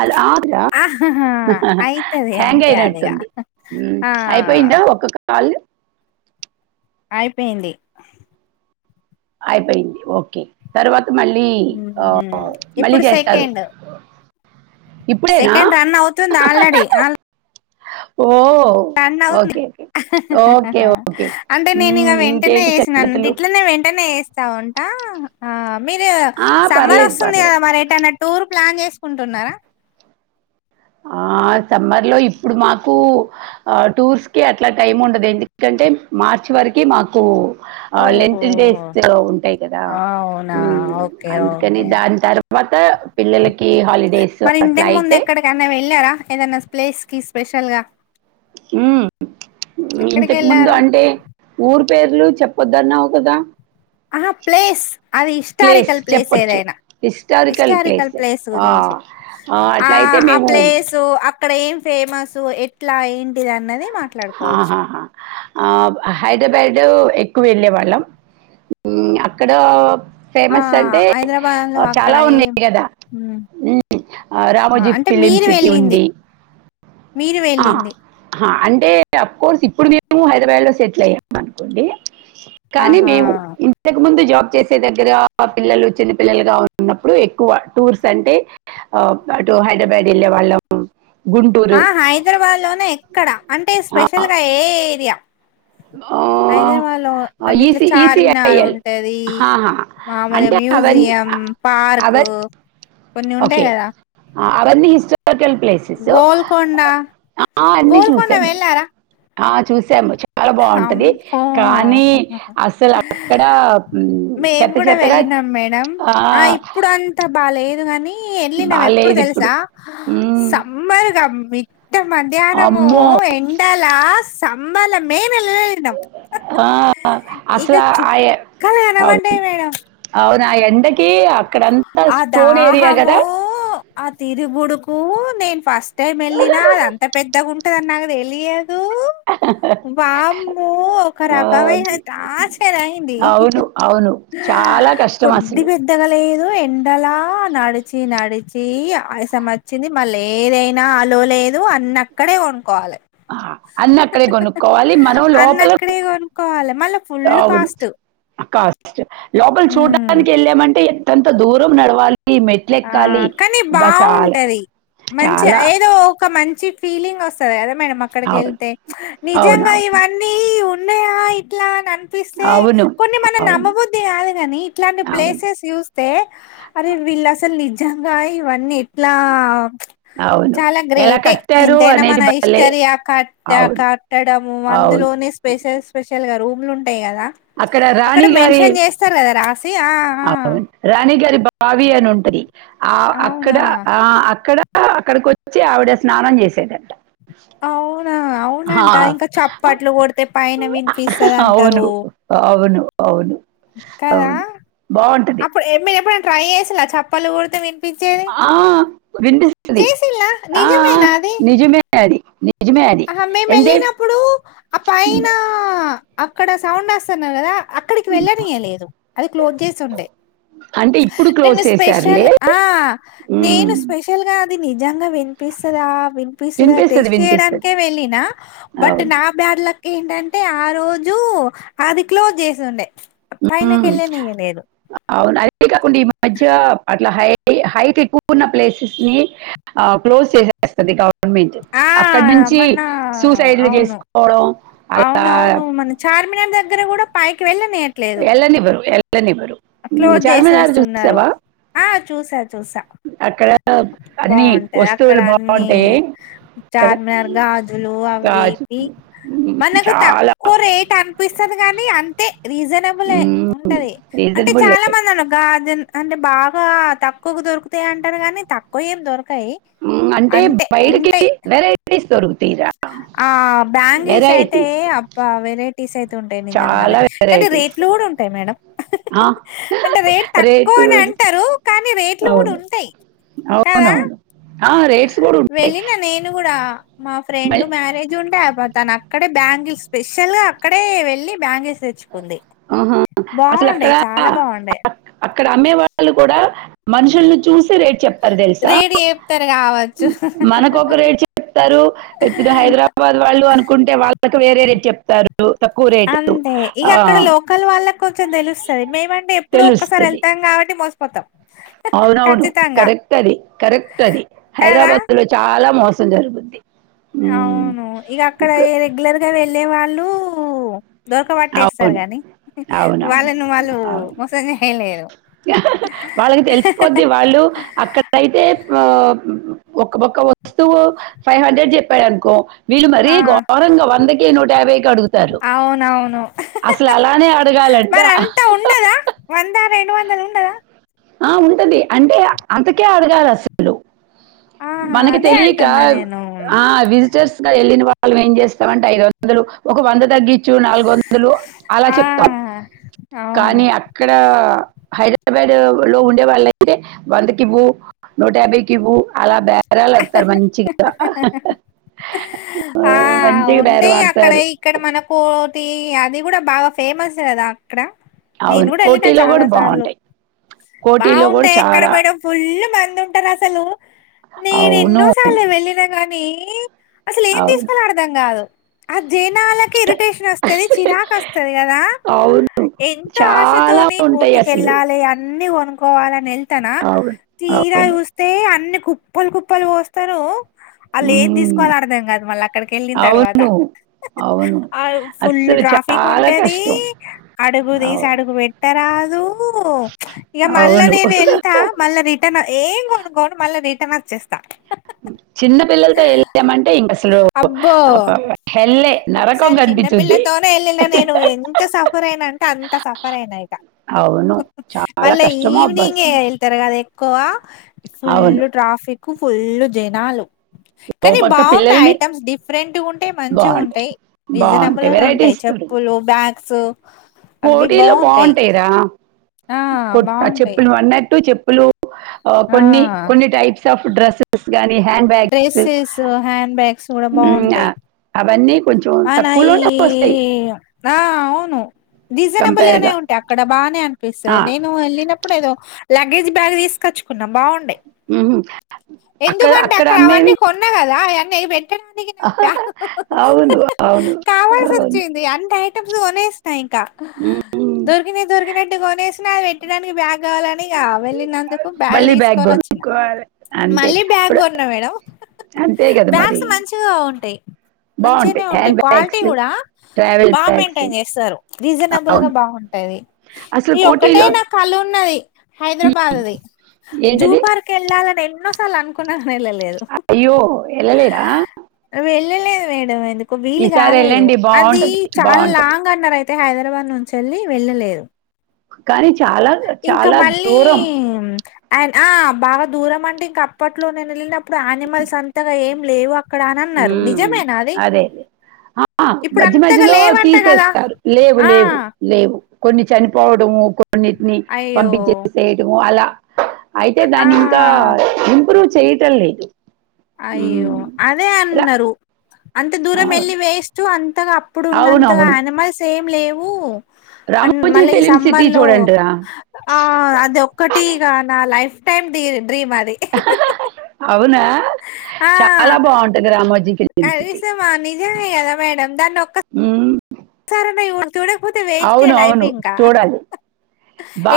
ఆ ఆహాహా! అయితది హ్యాంగ్ అంతే అదిగా. అయినట్టుంది ఆ! అయిపోయింది ఇంట ఒక కాల్ అయిపోయింది అయిపోయింది ఓకే తర్వాత మళ్ళీ ఆ హ్మ్. మళ్ళీ ఇప్పుడు చేస్తారు సెకండ్. ఇప్పుడేనా సెకండ్ రన్ అవుతుంది ఆల్రెడీ. ఆల్ ఓ రన్ అవుతుంది. ఓకే ఓకే ఓకే ఓకే అంటే నేను ఇక మ్మ్, వెంటనే ఇంకేంటి వేసిన సంగతులు వెంటనే వ వస్తా ఉంటా మీరు ఆ సమ్మర్ పర్లేదు వస్తుంది కదా పర్లేదు మరి ఏటైనా టూర్ ప్లాన్ చేసుకుంటున్నారా ఆ ఆ సమ్మర్లో ఇప్పుడు మాకు టూర్సకి అట్లా టైం ఉండదు. ఎందుకంటే మార్ చ్చి వరకి మాకు ఆ ఓహో! లేంతిల్ డేస్ తే ఉంటాయ్ కదా అవునా! ఉహ్ ఓకే. అందుకని ఓకే. దాని తరవ్ వాటా పిల్లలకి హాలిడేస్ అట్లా అయితే ఏళ్ళారా ఏదన్నా స్ప్లెస్కి స్పెషల్గా ఉహ్ ఇంతకు ముందు ఎక్కడికెళ్లారు? అంటే ఊర్ పేర్లు చెప్పొద్ అన్నావు కదా ఆహా ప్లేస్ అది హిష్టారికల్ ప్లేస్ ఏదైన్నా హిస్టారికల్ ప్లేస్ గురించి ఆ అట్లయితే ఆ మేము ప్లేసు అప్ అక్కడ ఏం ఫేమస్ ఎట్లా ఏంటిది అన్నది మాక్ హాహహ్ ఆప్ హైడ్రాబాడూ ఎక్కువ ఏళ్ళేవాళ్ళం ఉమ్ అక్కడ ఆ ఫేమస్ అంటే హైదరాబాద్ లో అక్కడ చాలా ఏం ఉన్నాయ్ గదా ఉమ్, ఉహ్మ్ ఆ రామోజీ అంటే ఫిలిం మీరు సిటీ వెళ్ళింది ఉంది. మీరు వెళ్ళింది. తాప్ కోర్స్ ఇప్పుడు మేము హైద్రాబాద్ లో సెట్లైమ్ అనుకోండి. కానీ ఆహా మేము ఇంతకు ముందు జాబ్ చేసే దగ్గర మా పిల్లలు చిన్నపిల్లలుగా ఉన్నప్పుడు ఎక్కువ టూర్స్ అంటే అప్ అటు హైడ్రబాద్ ఏళ్ళే వాళ్ళం. గుంటూరు ఆ హైద్రాబాద్ లోనే ఎక్కడ అంటే ఆ, స్పెషల్గా ఏ ఏరియా. ఆ, హైదరాబాద్ లో అంటే ఇట్లా ఈసీ చార్మినార్ ఈసీఐఎల్ ఉంటది. మామూలుగా అంటే అవన్నీ మ్యూజియం పార్కు అవ కొన్ని ఉంటాయ్ గదా. ఆ అవన్నీ హిస్టారికల్ ప్లేసెసు, గోల్కొండ ఆ అన్నీ గోల్కొండ చూసము. వెళ్ళారా ఆ చూసాము చే చాలా బావుంటది. అమ్మో కానీ అసలు అక్కడ ఉమ్ చెత్త చెత్తగా నం మేడం ఆ ఇప్పుడు అంతా బాలేవ్ వన్ని ఏళ్ళినము ఎప్పుడు బాలేదు ఇప్పుడు తెలుసా మ్, సమ్మరగా మీట్ ట మధ్యానము అమ్మో ఎండలా సబలా మేమ్ ఎలాలేల్ ఆ అసలా ఆయా చుక్కలు అవును కనబడ్డాయి అవత్ సాయ్ ఎండగ్ అ కదా దాహము ఆ తిరుగుడుక్ ఊ నేన్ ఫస్ట్ టైం ఏళ్ళిన్నా అద్ అంత పెద్దగా ఉంటంది నాగ్ దేలియదు. వామ్మో ఒక ఆ, రకమైన టార్చెర్ అయింది. అవును అవును చాలా కష్టం అసలు ఏదో ఎండలా నడిచి నడిచ్ హి ఆయాసం వచ్చింది. మళ్ళ ఏదైనా ఆలో లేదు అన్న అక్కడే కొనుక్కోవాలే. ఆ అన్ అక్కడే గొనుక్కోవాలి మనం లోపలకు అన్నక్కడే కొనుక్కోవాలె. మళ్ళా ఫుల్ అవును కాస్ట్. కాస్ట్ లోపల హ్మ్. చూడడానికి ఏళ్ళామంటే ఎట్ తంతా దూరం నడవాల్ ఆ కానీ చాలా బావుంటది. మంచా చాలా ఏదో ఒక మన్ చి ఫీలింగ్ వసది గదా మనమ్ అక్కడి అవును కెళ్తే నిజగా అవునవును ఇవన్నిఇవ్ నయా ఇట్లా అన్నన్ ఇపిసే అవును కొన్ని మనం అవును నమబుద్ది గాదు గానీ ఇట్లాంటి అవును ప్లేసెస్ చూస్తే అరే వీలాస్ లీజంగా ఇవన్నీ ఎట్లా అవును చాలా ఎలా గ్రేటే కట్టారు ఎంతైనా అనేది మన భలే హిస్టరీ ఆ కట్ట అవును కట్టడము అవును అందులోనే స్పెషల్ స్పెషల్గా రూ అక్కడ రాణి గారి మెన్షన్ చేస్తారు కదా రాసి ఆ రాణి గారి బ ఆవి అని ఉంటది ఆ అక్కడ ఆ అక్కడ కా! అక్కడిక వచ్చి, ఆవిడ స్నానం చేసేదంట. అవునా? అవునంట. ఇంకా, ఆ, చప్పట్లు కొడితే పైన వినిపిస్తది అవును అంటారు. అవును అవును హ్మ్, కదా? అవును బాగుంటది అప్పుడు ఏమీ ఎప్పుడంటే. ట్రై చేశిల? చప్పలు గొడితే విన్న. ఆ! వినిపిస్తది. చేసిలా ఆ! నిజమే అది. నిజమే అది అహా, మేము అంటే వెళ్లినప్పుడు ఆ పైన. అక్కడ సౌండ్ వస్తున్నారు కదా? అక్కడికి వెళ్లానీయలేదు. అది క్లోజ్ చేసి ఉండే. అంటే ఇప్పుడు క్లోజ్ నేను స్పెషల్, చేశారులే ఆ హ్మ్ నేను స్పెషల్గా. ది, నిజంగా వినిపిస్తదా? వినిపిస్తదా వినిపిస్తది టెస్ట్ వినిపిస్తది చేయడానికే వెళ్లిన? బట్ అవును నా బ్యాడ్ లక్. ఏంటంటే ఆ రోజు, అది క్లోజ్ జేసిండే. పైనాకీ, వెళ్ల నీయలేదు? ఇకా కుండీ, మధ్య అట్లా హై. హైట్ ఎక్కువున ప్లేసెస్ ని, ఆ క్లోజ్ చేసేస్తది గా. గోర్నమెంట్, ఆ అక్కడ నుంచి మన సూసైడ్లు అవును చేసుకోవడం అలా. ఆర్మీ నమ్ దగ్గర, గుడా పైకి వెళ్ల [unintelligible] ఎలా నివారూ? ఆటల, క్లోజ్ జేసేస్తున్నారు. ఆ! చూసా, చూసా. అక్కడ అన్ని బాఉంటది అక్కడ. వస్తువులు అన్ని బాగుంటాయి కదా చార్మినార్ గాజులు అవి. గాజు వి, ఉమ్, మనకు చాలా తక్కువ రేట్ అనిపిస్తది గానీ అంతే. రీజనబులే ఉంటది. అంటే రీజనబుల్ చాలా మంది అనమె. గాజేన్. అంటే బాగా తక్కువ దొరుకుతాయి అంటారు, గానీ తక్కువ ఏం దొరకకవ. కై, అంటే అంతే బయటకి ఉంటాయి. వెరైటీస్ దొరుకుతాయిరా ఆ బ్యాంగిల్స్ అయితే, వెరైటీస్ అబ్బా! వెరైటీస్ అయితే. టుంటాయి, నిజంగానే. చాలా కానీ వెరైటీస్ రేట్లు గూడా ఉంటాయి మేడం! హాహాహా, అంటే రేట్ తక్కువ రేట్స్ అని అంటారు, కానీ రేట్లు గూడా అవును ఉంటాయి. కదా అవునవును. ఆ, రేట్స్ గుడా ఉంటాయి. వెళ్ళిన నేను కూడా మా ఫ్రెండ్, మళ్ళీ- మ్యారేజ్ ఉండే. అప తన అక్కడే బ్యాంగిల్ స్పెషల్ గా, అక్కడే వెళ్లి బ్యాంగిల్స్. తెచ్చుకుంది. ఆహా. బౌండాయే చాలా బౌండాయే. ఇక్కడ అమ్మే వాళ్లు కూడా, మనుషుల్ని చూసి. రేట్ చెప్తారు తెలుసా? రేటు చెప్తారు కావచ్చు మనకు ఒక రేట్ చెప్తారు. ఇప్పుడు హైద. హైదరాబాద్ వాళ్లు అనుకుంటే, వాళ్లకి వేరే రేట్ చెప్తారు. తక్కువ రేటు. అంతే ఇక ఆ, అక్కడ, లోకల్ వాళ్లకి కొంచెం తెలుస్తది. మేముంటే, ఎప్పుడో ఒక్కసారి తెలుస్తుంది వెళ్తాం కాబట్టి మోసిపోతాం. అవునవును. ఖచ్చితంగా కరెక్ట్ అది, కరెక్ట్ అది. కదా హైదరాబాద్ లో చాలా మోసం. తున జరుగుది. అవును, ఇక అక్కడ ఎ రెగ్యులర్గా వెళ్లే వాళ్లు. దూరక పట్టేస్తారు అవును గానీ, అవునవును వాళ్లను వాళ్లు మోసం చేయలేరు. హాహాహా, వాళ్లకి తెలిసిపోద్ది. వాళ్లు అక్కడైతే పో. ఒక్క బోక్క వస్తువు, ఫైవ్ హండ్రెడ్ చెప్పాడునుకో. వీళ్లు మరీ ఆ ఘోరంగా, వందకి నూటయాభైకి అడుగుతారు. అసలు హాహాహా, అలానే అడగాలంట మరి అంతా ఉండదా? వంద, రెండు వందలు ఉండదా? ఆ ఉంటది. అంటే అంతకే అడగాలి అసలు. ఆహా మనకి అదే తెలిక, అంటున్నా నేను ఆ విజటర్స్. వెళ్లిన వాళ్లు ఏం చేస్తామంటే. ఐదు వందలు, ఒక వంద తగ్గి. చూడ నాలుగు వందలు, అలా ఆ చెప్తాం. అవును కానీ అక్కడ. హైదరాబాడ్ లో ఉండే వాళ్లయితే. వందకి ఇవ్వు నూటయాభైకి ఇవ్వు అలా బేరం. అహ్ హా, హా హా హా హా. ఆ మంచిగా బేరం ఉంటాయి. అక్కడ, ఆడతారు ఇక్కడ మనకో. టి అది గూడా బాగా ఫేమస్ కదా అక్కడ? నేను అవును గూడా వెళ్లిన, కోటీలో చాలా కూడా సార్లు. బాగుంటాయి కోటీలో కూడా బాఉంటయి, ఎక్కడ చాలా మేడమ్ ఫుల్ మాన. అంటారు అసలు నేను అవును ఎన్నో సార్లు వెళ్ళినా గానీ అసలు ఏం అవును తీసుకోవాలో అర్ధం కాదు అ జనాలకి ఇరిటేషన్ వస్తుంది చిరాకు వస్తుంది కదా అవును ఎంత చాలా ఆశతోని ఉంటాయి అసలు. కోటికిళ్ళాలి అన్నీ అనుకోవాలని వెళ్తానా అవును. తీరా అవును. చూస్తే అన్ని కుప్పలు కుప్పలు పోస్తారు అళ్ళు ఏది హ్మ్. తీసుకోవాలో అర్దాం కదా మళ్ళీ అక్కడికి వెళ్ళిన తర్వాత అవును. అవును ఆ ఫుల్ అస్సలు ట్రాఫిక్ చాలా ఉంటది కష్టం. అడుగు తీసి అవును. అడుగు పెట్టారా ఇక మళ్ళ అవును. నేన్ వెళ్తా మళ్ళ రిటర్న్ ఏంగ్ంకోను మళ్ళ రిటర్న్ వచేస్తా చిన్న పిల్లలతో వెళ్ళామంటే ఇంక అసలు అబ్బో హెల్లే నరకం కనిపించద్ది నే వెళ్ళిన నేను ఎంత సఫర్ అయినా అంటే అంత సఫర్ అయినా ఇక అవును. చాలా మళ్ళా కష్టమో అబ్బా ఈవనింగ్ ఏ అసలు. వెల్తరూ గదా అదే ఎక్కువ అవును. ఫుల్లు ట్రాఫిక్ ఫుల్లు జనాలు ఓ కానీ పక్క బాగుంటాయి పిల్లల్ని ఐటమ్స్ డిఫరెంట్ ఉంటాయి మంచిగా బావుంటాయి. ఉంటాయి రీజనబుల్ బావుంటాయి. నే ఉంటాయి వెరైటీస్ దొరుకు చెప్పులు బ్యాగ్స్ అవి కోటిలో బావుంటాయి. బాగుంటాయిరా ఆ! కొ బావుంటాయి. చెప్పులు నువ్వు అన్నట్టు చెప్పు లు ఆ! కొన్ని కొన్ని టైప్స్ ఆఫ్ డ్రెస్సెస్ గానీ హ డ్రెస్సెస్ హ్యాండ్ బ్యాగ్స్ కూడా బాగుంటాయి అవన్నీ కొంచెం అనయి తక్కువలోనే వస్తాయి నా అవును రీజనబుల్ కంపేర్ గానే గా ఉంటాయి అక్కడ బాగానే అనిపిస్తుంది ఆ, నేను వెళ్ళినప్పుడు ఏదో లగేజ్ బ్యాగ్ తీసుకచ్చుకున్నా బాగుండే ఉమ్. ఎందుకంటే అక్కడ అవన్నీ కొన్నా కదా అవన్నీ పెట్టడానికి నాకు బ్యాగ్ అవును అవును అవును కొనేసిన ఇంగా ఉమ్. దోరికినాయి దోరికినట్టు కొనేసిన అవి పెట్టడానికి బ్యాగ్ కావాలని వెళ్ళినందుకు బ్యాగ్ మళ్ళీ తీసుకొని వచ్చిన కొనుక్కోవాలి అంతే మళ్ళీ బ్యాగ్ ఇప్పుడు కొన్నా మేడం అంతే కదా మరి బ్యాగ్స్ మంచిగా ఉంటాయి మంచిగానే బాగుంటాయి ఉంటాయి హ్యాండ్ క్వాలిటీ బ్యాగ్స్ కూడా ట్రావెల్ బాగా బ్యాగ్స్ మెయింటైన్ చేస్తారు రీజనబుల్ గా అవును బాగుంటాది అసలు ఈ ఒక్కటే కోటీలో నా కల ఉన్నది హైదరాబాద్ది జూ ఏంటది పార్క్ వెళ్ళాలని ఎన్నోసార్లు అనుకుంట ఆహా వెళ్ళలేదు ఎల్లలేర వెళ్ళలేదు మేడం ఎందుకు వీలు కాలేదు వెళ్ళండి అది బాగుంటది చాలా బాగుంటది లాంగ్ అన్నారు అయితే అయితే హైదరాబాద్ నుంచి వెళ్ళి వెళ్ళలేదు కానీ చాలా చాలా దూరం అడ్ ఆ బాగా దూరం అంటే ఇంక అప్పట్లో నేను వెళ్ళినప్పుడు ఆనిమల్స్ అంతగా ఏం లేవు అక్కడ అని అన్నారు ఉమ్, నిజమేనా అది అదే ఆ ఇప్పుడు మధ్య అంతగా మధ్యలో లేవంట కదా తీసేస్తారు లేవు ఆ లేవు లేవు కొన్ని చనిపోవడము కొన్నిటిని అయ్యో పంపించేసేయడము అలా అయితే ఆ దాన్ని ఇంకా ఇంప్రూవ్ చేయటం లేదు అయ్యో ఉమ్. అదే రా- అన్నారు అంత దూరం వెళ్ళి వేస్ట్ అంతగా అప్పుడు ఉన్నంతగా అవునవును అనిమల్స్ ఏం లేవు అ రామోజీ మళ్ళీ ఈ ఫిలిం సిటీ సమ్మర్ లో చూడండి రా ఆ అది ఒక్కటి నా లైఫ్ టైమ్ డ డ్రీమ్ అది అవునా ఆ చాలా బాగుంటది రామోజీ ఫిలిం సిటీ కనీసం నిజమే కదా మేడం దాన ఒక్క ఉమ్. సరేన్న చూడకపోతే వేస్టే అవును లైఫ్ అవును ఇంకా చూడాలి.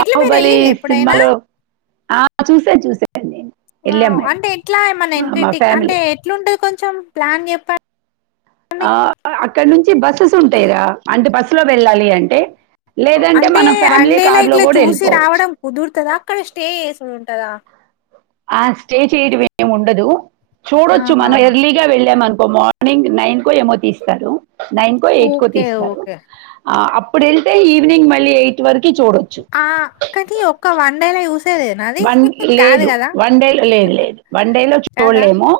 ఎట్లా మీరు ఎళ్ళిళ్ల ఎప్పుడైనా సినిమాలో ఆ! చూసా చూసాను నేను. ఎళ్ళాం వావ్ మేము. అంటే ఎట్లా మన ఆ! మా ఎంటేటిక్ అంటే ఫ్యామిలీ. ఎట్లుంటది కొంచెం ప్లాన్ చెప్ప ఆ, అక్కడ నుంచి బస్సెస్ ఉంటాయిరా. అంటే బస్సు లో వెళ్లాలి అంటే. లేదంటే అంటే, మన వన్ ఫ్యామిలీ డే కార్‌లో ఇట్లా గూడా చూసి ఎళ్ళిపోవచ్చు. రావడం కుదుర్తదా? అక్కడ, స్టే జేస. ఉ ఉంటందా? ఆ స్టే చేయడం, ఏమి ఉండదు. చూడొచ్చు ఆహా మనం ఎర్లీగా వెళ్లమన్. ఒ మార్నింగ్ నైన్ కో, ఏమో తీస్తారు. నైన్ కో, ఎయిట్ కో ఓకే. తీస్తారు. ఓకే. ఆప! ఇప్పుడు వెళ్తే, ఈవినింగ్ మళ్లీ ఎయిట్ వర్క. ఆ అక్కకి, ఒక్క వన్ డే లే జ్యూస్. వన్ లేదు, వన్ డేలో. లేదు, లేదు వన్ డేలో కదా! చూడలేము.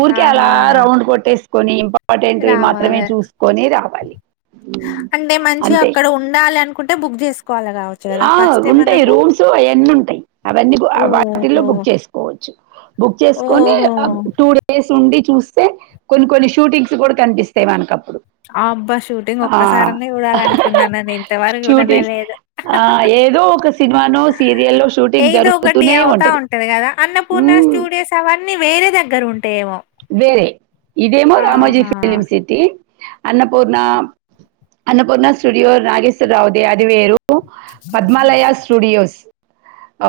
ఊరికే ఆహా! అలా రౌండ్ కొట్టేసుకొని, ఇంపార్. ఇంపార్టెంట్యి మాత్రమే రావాలే. చూసుకొని రావాలి. అంతే! టే, బుక్ జేస్. ఆ ఉంటాయి, రూమ్స్ అయన్నీ ఉంటాయి. అవన్నీ బుక్, ఆ ఓహో! వాటిల్లో బుక్ చేసుకోవచ్చు. బుక్ చేసుకొని, ఓహో! అబ టూ డేస్ ఉండి చూ. చూస్తే కొన్ని, కొన్ని షూటింగ్స్ కూడా కనిపిస్తాయి మన కప్పుడు. ఆ అబ్బా! షూటింగ్ ఒక్కసారన్నా చూడాల అనుకున్నా నా. నేన్ ఇంతవరకు చూడనే లేదు. ఆ ఏదో ఒక సినిమానో, సీరియల్లో షూటింగ్ ఏదో జరుగుతూనే ఉంటది. ఊ. ఆ స్టూడియోస్ అవన్నీ, వేరే దగ్గర ఉం. వేరే, ఇదేమో రామాజీ ఫిలిం ఆహా! సిటీ. అన్నపూర్ణ. అన్నపూర్ణ స్టూడియో నాగేశ్వరరావు ది అది వేరు. ఉ, పద్మాలయ స్టూడియోస్. ఆ.